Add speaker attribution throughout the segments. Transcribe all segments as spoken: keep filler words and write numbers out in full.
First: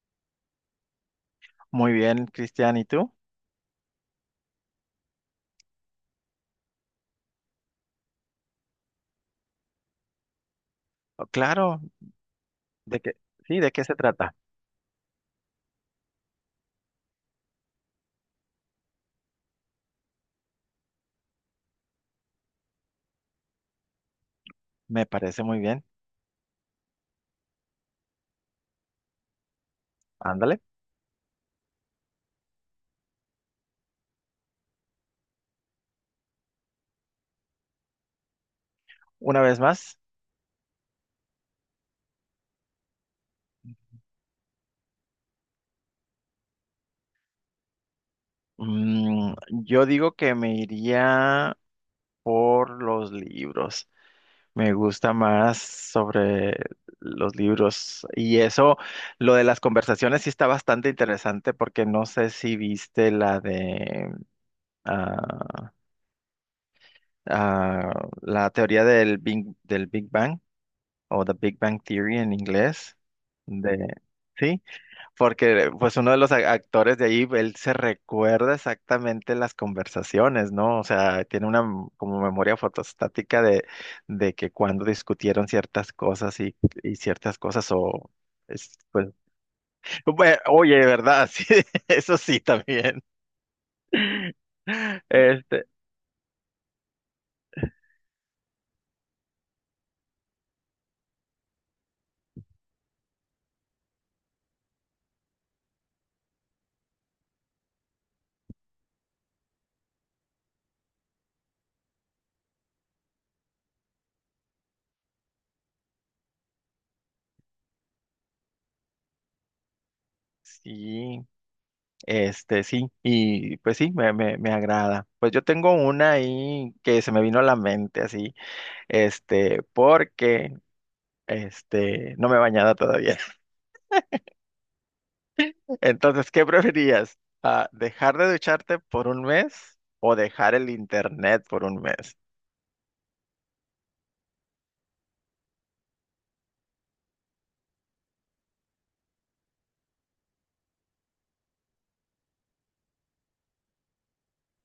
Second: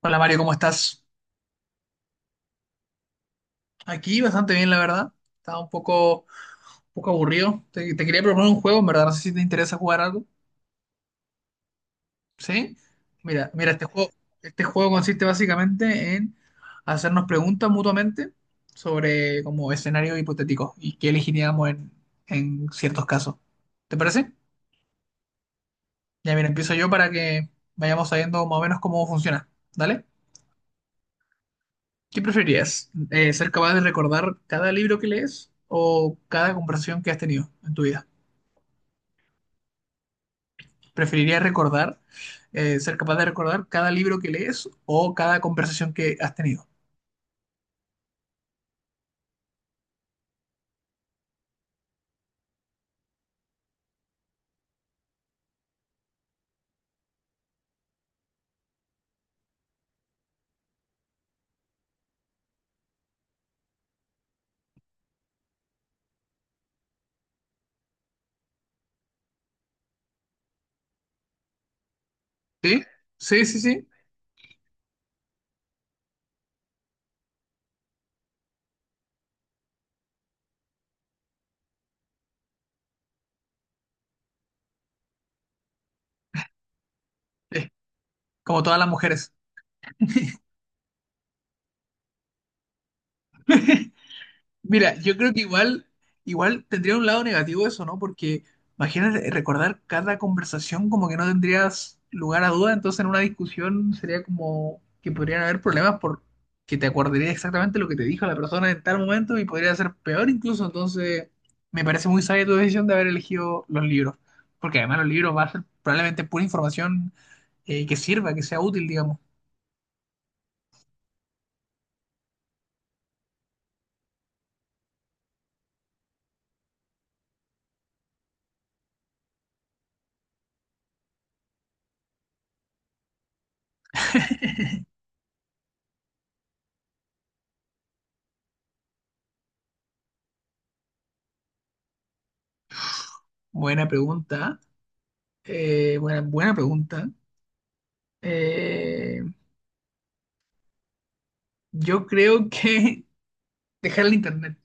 Speaker 1: Hola Mario, ¿cómo estás?
Speaker 2: Muy bien, Cristian, ¿y tú?
Speaker 1: Aquí bastante bien, la verdad. Estaba un poco, un poco aburrido. Te, te quería proponer un juego, en verdad. No sé si te interesa jugar algo.
Speaker 2: Oh, claro,
Speaker 1: ¿Sí?
Speaker 2: ¿de qué?
Speaker 1: Mira,
Speaker 2: Sí, ¿de
Speaker 1: mira, este
Speaker 2: qué se
Speaker 1: juego,
Speaker 2: trata?
Speaker 1: este juego consiste básicamente en hacernos preguntas mutuamente sobre como escenarios hipotéticos y qué elegiríamos en, en ciertos casos. ¿Te parece?
Speaker 2: Me parece muy bien.
Speaker 1: Ya, mira, empiezo yo para que vayamos sabiendo más o menos cómo funciona. ¿Dale?
Speaker 2: Ándale.
Speaker 1: ¿Qué preferirías? Eh, ¿ser capaz de recordar cada libro que lees o cada conversación que has tenido en tu vida?
Speaker 2: Una vez más,
Speaker 1: Preferiría recordar, eh, ser capaz de recordar cada libro que lees o cada conversación que has tenido.
Speaker 2: mm, yo digo que me iría por los libros. Me gusta más sobre los libros. Y eso, lo de las conversaciones sí está bastante interesante porque no sé si viste la de ah, ah, la teoría del Big, del Big Bang. O The Big Bang Theory en
Speaker 1: ¿Sí?
Speaker 2: inglés,
Speaker 1: Sí, sí, sí.
Speaker 2: de, sí, porque pues uno de los a- actores de ahí, él se recuerda exactamente las conversaciones, ¿no? O sea, tiene una m- como memoria fotostática de, de que cuando discutieron ciertas cosas y, y ciertas
Speaker 1: Eh,
Speaker 2: cosas o...
Speaker 1: como
Speaker 2: es,
Speaker 1: todas las
Speaker 2: Pues,
Speaker 1: mujeres.
Speaker 2: bue- oye, ¿verdad? Sí, eso sí también.
Speaker 1: Mira, yo creo que
Speaker 2: Este,
Speaker 1: igual, igual tendría un lado negativo eso, ¿no? Porque imagínate recordar cada conversación, como que no tendrías lugar a duda, entonces en una discusión sería como que podrían haber problemas por que te acordarías exactamente lo que te dijo la persona en tal momento y podría ser peor incluso. Entonces me parece muy sabia tu decisión de haber elegido los libros, porque además los libros va a ser probablemente pura información, eh, que sirva, que sea útil, digamos.
Speaker 2: sí, este, sí, y pues sí, me, me, me agrada. Pues yo tengo una ahí que se me vino a la mente así este, porque este, no me he bañado todavía. Entonces, ¿qué preferirías? Ah, ¿dejar de ducharte por un mes o dejar el internet por un mes?
Speaker 1: Buena pregunta, eh, buena, buena pregunta. Eh, Yo creo que dejar el internet.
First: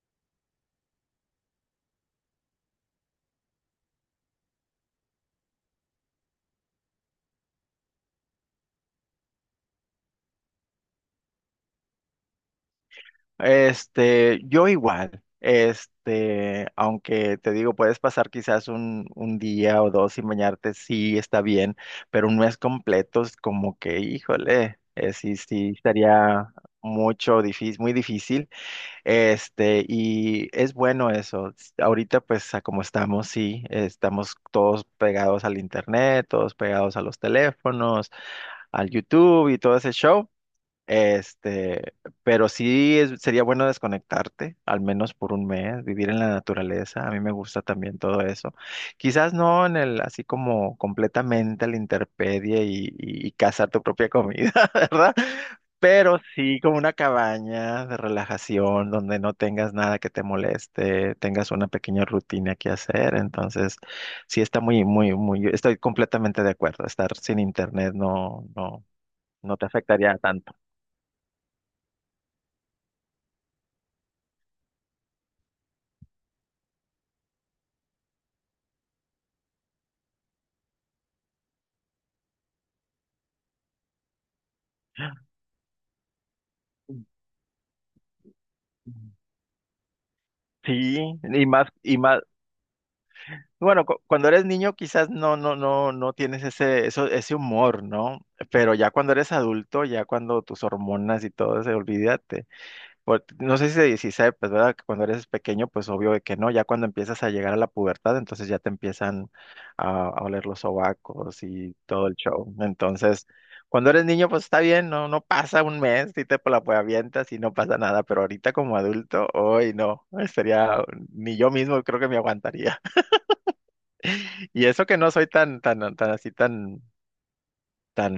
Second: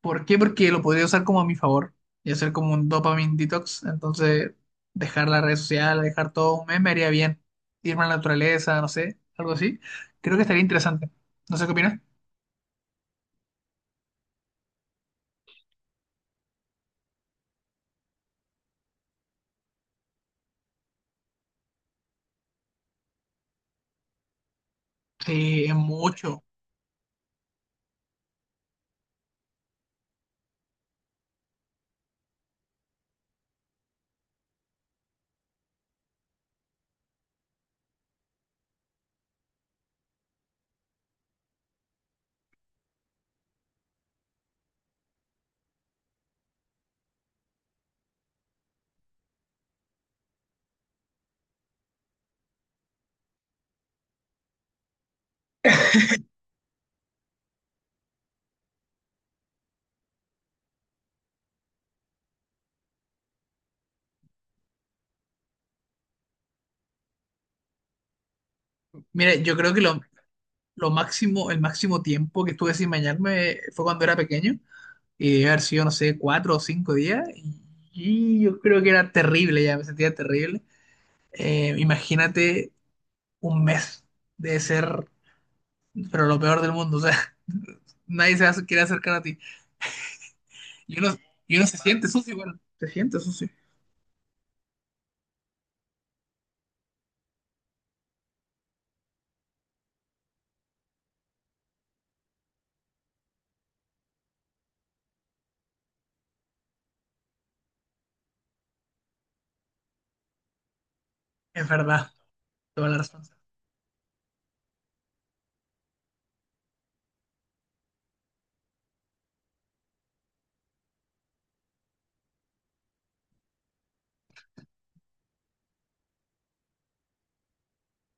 Speaker 1: ¿Por qué? Porque lo podría usar como a mi favor y hacer como un dopamine detox. Entonces, dejar la red social, dejar todo un mes me haría bien. Irme a la naturaleza, no sé, algo así. Creo que estaría interesante. No sé qué opinas.
Speaker 2: Este, yo igual, este, aunque te digo, puedes pasar quizás un, un día o dos sin bañarte, sí está bien, pero un mes completo es como que, híjole, eh, sí,
Speaker 1: Sí,
Speaker 2: sí,
Speaker 1: es mucho.
Speaker 2: estaría mucho difícil, muy difícil. Este, y es bueno eso. S- Ahorita, pues, a como estamos, sí, estamos todos pegados al internet, todos pegados a los teléfonos, al YouTube y todo ese show. Este, pero sí es- sería bueno desconectarte, al menos por un mes, vivir en la naturaleza. A mí me gusta también todo eso. Quizás no en el, así como completamente a la intemperie y, y, y cazar tu propia comida, ¿verdad? Pero sí como una cabaña de relajación donde no tengas nada que te moleste, tengas una pequeña rutina que hacer. Entonces, sí está muy, muy, muy, estoy completamente de acuerdo. Estar sin internet no, no,
Speaker 1: Mira, yo
Speaker 2: no te
Speaker 1: creo que lo,
Speaker 2: afectaría tanto.
Speaker 1: lo máximo, el máximo tiempo que estuve sin bañarme fue cuando era pequeño y debe haber sido, no sé, cuatro o cinco días. Y, y yo creo que era terrible ya, me sentía terrible. Eh, imagínate un mes de ser, pero lo peor del mundo, o sea, nadie se hace- quiere acercar a ti. Y uno,
Speaker 2: Sí, y
Speaker 1: y uno
Speaker 2: más,
Speaker 1: se
Speaker 2: y
Speaker 1: siente
Speaker 2: más,
Speaker 1: sucio, bueno, se siente sucio.
Speaker 2: bueno, cu- cuando eres niño quizás no, no, no, no tienes ese, eso, ese humor, ¿no? Pero ya cuando eres adulto, ya cuando tus hormonas y todo se olvídate. Por- no sé si de dieciséis pues, ¿verdad? Que cuando eres pequeño, pues obvio de que no. Ya cuando empiezas a llegar a la pubertad, entonces ya te empiezan a, a oler los sobacos
Speaker 1: Es
Speaker 2: y todo
Speaker 1: verdad,
Speaker 2: el show.
Speaker 1: toda la razón.
Speaker 2: Entonces, cuando eres niño, pues está bien, no, no pasa un mes, si te la pues, avientas y no pasa nada. Pero ahorita como adulto, hoy no, sería, ni yo mismo creo que me aguantaría. Y eso que no soy tan, tan, tan así, tan, tan,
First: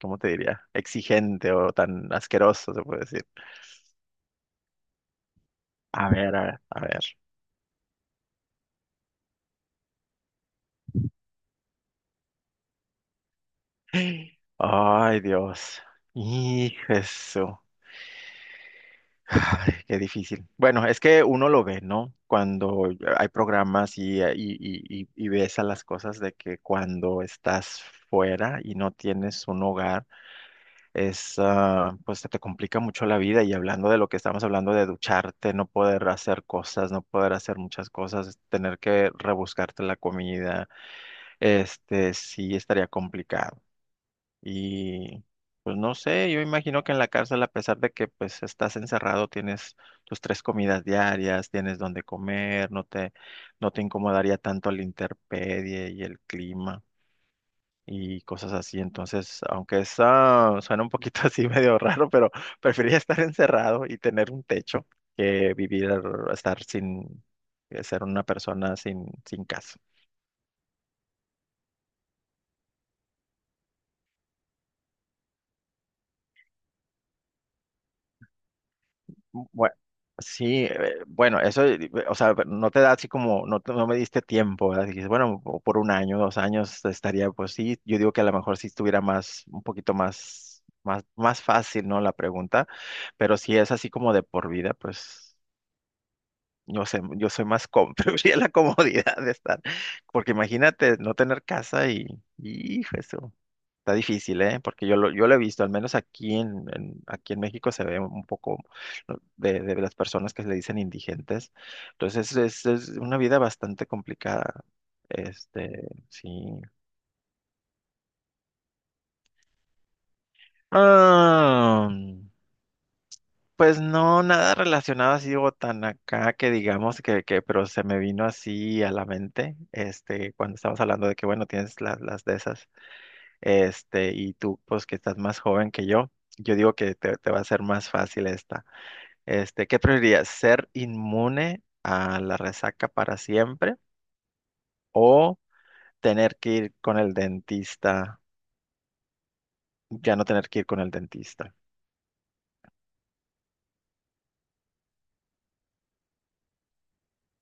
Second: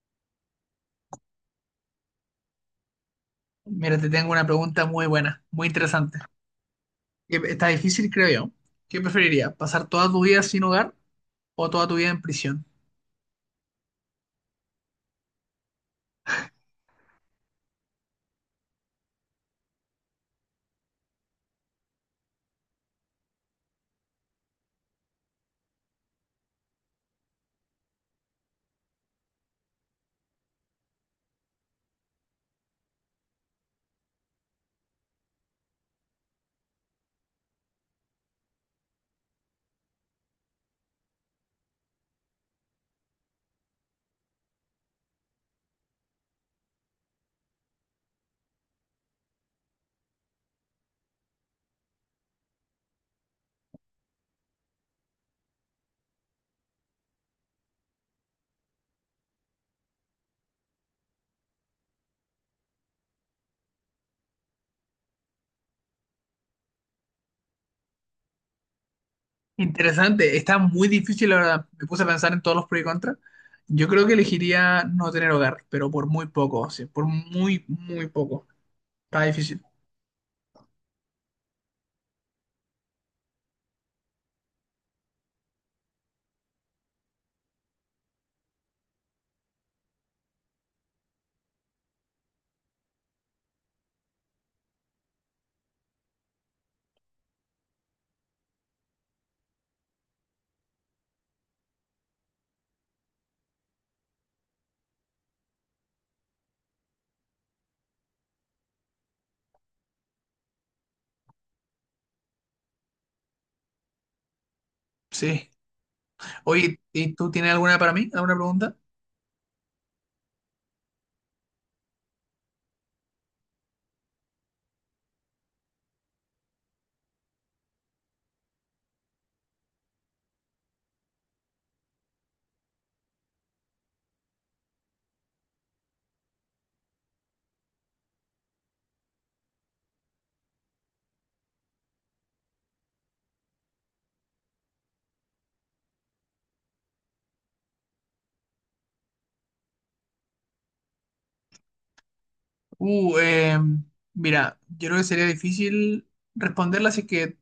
Speaker 2: ¿cómo te diría? Exigente o tan asqueroso, se puede decir.
Speaker 1: Mira, te tengo una pregunta muy buena, muy
Speaker 2: A
Speaker 1: interesante.
Speaker 2: ver, a ver, a ver.
Speaker 1: Que Está difícil, creo yo. ¿Qué preferiría ¿Pasar toda tu vida sin hogar o toda tu vida en prisión?
Speaker 2: Ay, Dios. Hijo, eso. Ay, qué difícil. Bueno, es que uno lo ve, ¿no? Cuando hay programas y, eh, y, y, y y ves a las cosas de que cuando estás fuera y no tienes un hogar, es, ah, pues se te complica mucho la vida. Y hablando de lo que estamos hablando de ducharte, no poder hacer cosas, no poder hacer muchas cosas, tener que rebuscarte la comida, este, sí estaría complicado. Y pues no sé, yo imagino que en la cárcel, a pesar de que pues estás encerrado, tienes tus tres comidas diarias, tienes donde comer, no te, no te incomodaría tanto la intemperie y el clima y cosas así. Entonces, aunque eso suena un poquito así medio raro, pero preferiría estar encerrado y tener un techo que vivir, estar sin, ser una persona sin, sin casa.
Speaker 1: Interesante, está muy difícil, la verdad. Me puse a pensar en todos los pros y contras. Yo creo que elegiría no tener hogar, pero por muy poco, sí, por muy, muy poco. Está difícil.
Speaker 2: Bueno, sí, eh, bueno, eso, eh, o sea, no te da así como, no, te- no me diste tiempo, ¿verdad? Dijiste, bueno, o por un año, dos años estaría, pues sí, yo digo que a lo mejor sí estuviera más, un poquito más, más, más fácil, ¿no? La pregunta, pero si es así como de por vida, pues no sé, yo soy más cómodo, preferiría la comodidad de estar, porque imagínate no tener casa y, y, hijo, eso está difícil, ¿eh? Porque yo lo, yo lo he visto, al menos aquí en, en- aquí en México se ve un poco ¿no? de, de las personas que le dicen indigentes. Entonces es, es una vida bastante complicada.
Speaker 1: Sí.
Speaker 2: Este, sí.
Speaker 1: Oye, ¿y tú tienes alguna para mí? ¿Alguna pregunta?
Speaker 2: Ah, pues no, nada relacionado así digo tan acá que digamos que, que, pero se me vino así a la mente, este, cuando estábamos hablando de que, bueno, tienes las, las de esas, este, y tú, pues que estás más joven que yo, yo digo que te, te va a ser más fácil esta. Este, ¿qué preferirías? ¿Ser inmune a la resaca para siempre o tener que ir con el dentista, ya no tener que ir con el dentista?
Speaker 1: Uh, eh, mira, yo creo que sería difícil responderla así que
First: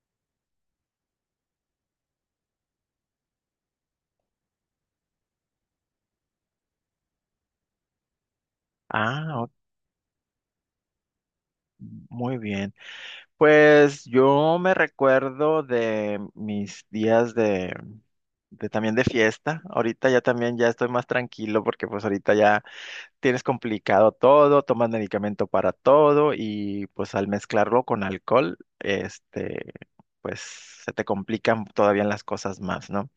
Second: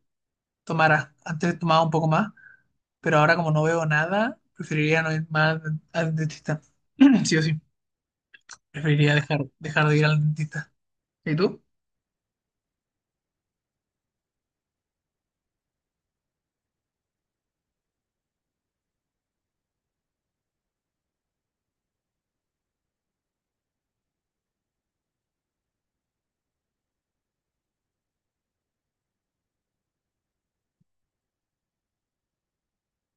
Speaker 1: tomara. Antes tomaba un poco más, pero ahora como no veo nada, preferiría no ir más al dentista. Sí o sí, preferiría
Speaker 2: Ah,
Speaker 1: dejar,
Speaker 2: ok,
Speaker 1: dejar de ir al dentista. ¿Y tú?
Speaker 2: muy bien. Pues yo me recuerdo de mis días de, de también de fiesta. Ahorita ya también ya estoy más tranquilo porque pues ahorita ya tienes complicado todo, tomas medicamento para todo y pues al mezclarlo con alcohol, este, pues se te complican todavía las cosas más, ¿no?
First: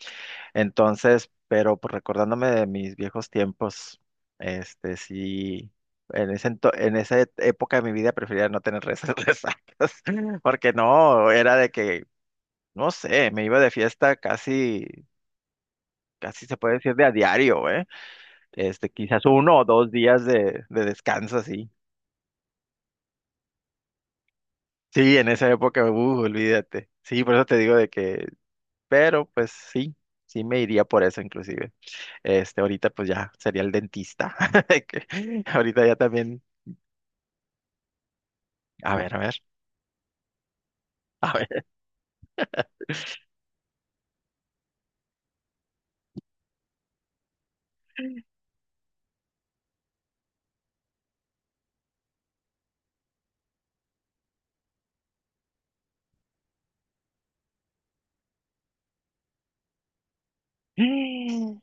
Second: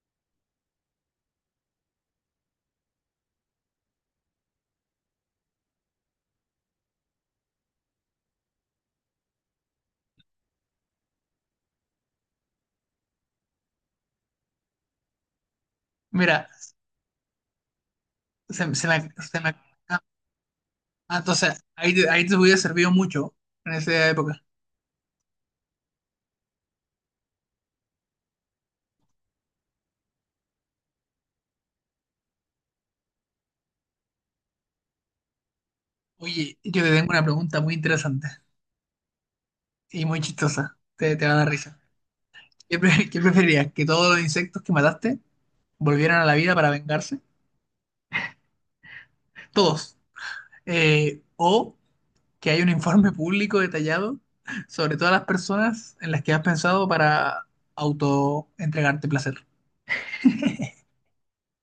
Speaker 2: Entonces, pero pues, recordándome de mis viejos tiempos, este sí, en ese ento- en esa et- época de mi vida prefería no tener res- resacas, porque no, era de que, no sé, me iba de fiesta casi, casi
Speaker 1: Mira,
Speaker 2: se puede decir de a diario, ¿eh?
Speaker 1: se, se
Speaker 2: Este,
Speaker 1: me,
Speaker 2: quizás
Speaker 1: se me-
Speaker 2: uno o dos días de, de
Speaker 1: ah,
Speaker 2: descanso
Speaker 1: entonces,
Speaker 2: así.
Speaker 1: ahí, te- ahí te hubiera servido mucho en esa época.
Speaker 2: Sí, en esa época, uh, olvídate. Sí, por eso te digo de que, pero pues sí, sí me iría por eso inclusive. Este, ahorita pues ya sería el dentista. Que ahorita ya también.
Speaker 1: Oye, yo te tengo una pregunta muy interesante
Speaker 2: A ver, a ver,
Speaker 1: y muy chistosa. Te, te va a dar
Speaker 2: a
Speaker 1: risa. ¿Qué, pre- ¿qué preferirías? ¿Que todos los insectos que mataste volvieran a la vida para vengarse? Todos. Eh, ¿o que haya un informe público detallado sobre todas las personas en las que has pensado para auto-entregarte placer?
Speaker 2: ver.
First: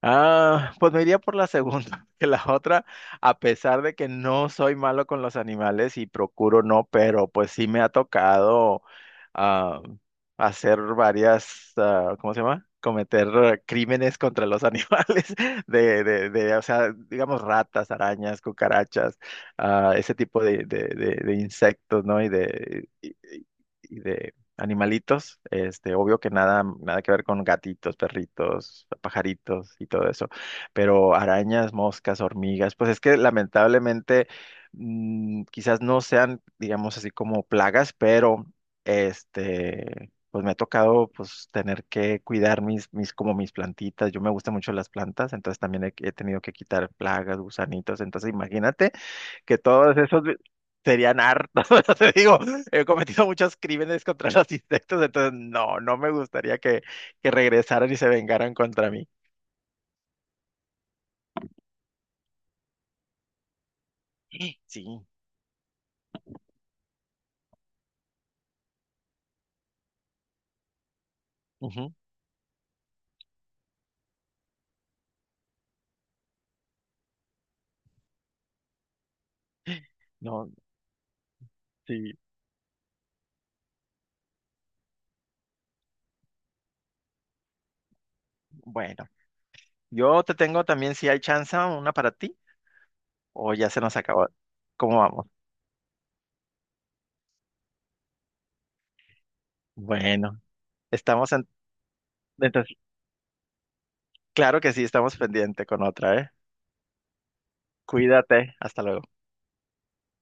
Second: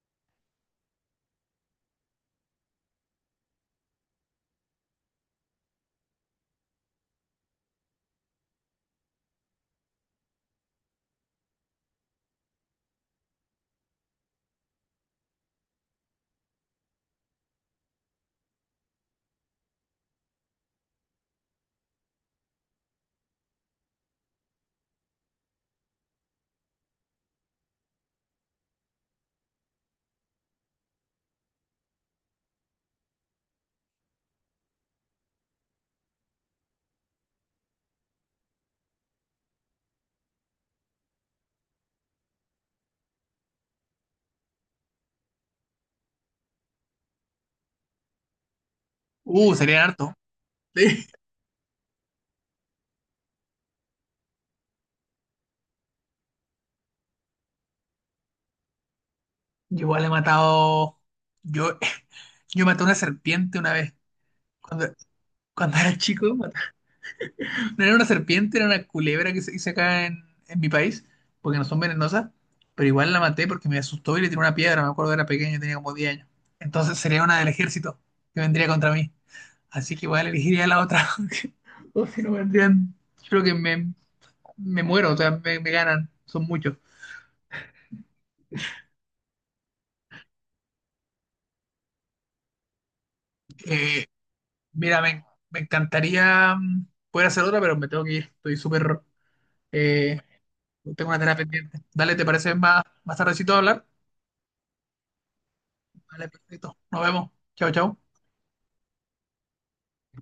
Speaker 2: Ah, pues me iría por la segunda, que la otra, a pesar de que no soy malo con los animales y procuro no, pero pues sí me ha tocado ah, hacer varias, ah, ¿cómo se llama? Cometer eh, crímenes contra los animales, de, de, de, o sea, digamos ratas, arañas, cucarachas, ah, ese tipo de, de, de, de insectos, ¿no? Y de, y, y- y de animalitos, este, obvio que nada, nada que ver con gatitos, perritos, pajaritos y todo eso, pero arañas, moscas, hormigas, pues es que lamentablemente mm, quizás no sean, digamos así como plagas, pero este, pues me ha tocado pues tener que cuidar mis, mis, como mis plantitas, yo me gustan mucho las plantas, entonces también he, he tenido que quitar plagas, gusanitos, entonces imagínate
Speaker 1: Uh,
Speaker 2: que
Speaker 1: sería
Speaker 2: todos
Speaker 1: harto.
Speaker 2: esos
Speaker 1: Sí.
Speaker 2: serían hartos. O sea, te digo, he cometido muchos crímenes contra los insectos, entonces no, no me gustaría que, que regresaran y se vengaran contra mí.
Speaker 1: Yo igual he matado... Yo, yo maté una serpiente una vez. Cuando,
Speaker 2: Sí,
Speaker 1: cuando era chico, no era una serpiente, era una culebra, que se dice acá en, en mi país, porque no son
Speaker 2: ujú,
Speaker 1: venenosas, pero igual la maté porque me asustó y le tiré una piedra. Me acuerdo era pequeño, tenía como diez años. Entonces sería una del ejército que vendría contra mí. Así que igual
Speaker 2: no,
Speaker 1: elegiría la otra, porque... o
Speaker 2: sí.
Speaker 1: si no vendrían, yo creo que me, me muero, o sea, me, me ganan, son muchos.
Speaker 2: Bueno, yo te tengo también, si hay chance, una para ti, o ya se nos
Speaker 1: Eh,
Speaker 2: acabó. ¿Cómo
Speaker 1: mira, me,
Speaker 2: vamos?
Speaker 1: me encantaría, mm, poder hacer otra, pero me tengo que ir. Estoy súper... eh,
Speaker 2: Bueno,
Speaker 1: tengo una
Speaker 2: estamos
Speaker 1: tarea
Speaker 2: en...
Speaker 1: pendiente. Dale, ¿te parece
Speaker 2: Entonces,
Speaker 1: más, más tardecito hablar?
Speaker 2: claro que sí, estamos pendiente con otra,
Speaker 1: Vale,
Speaker 2: ¿eh?
Speaker 1: perfecto. Nos vemos. Chao, chao.
Speaker 2: Cuídate, hasta luego.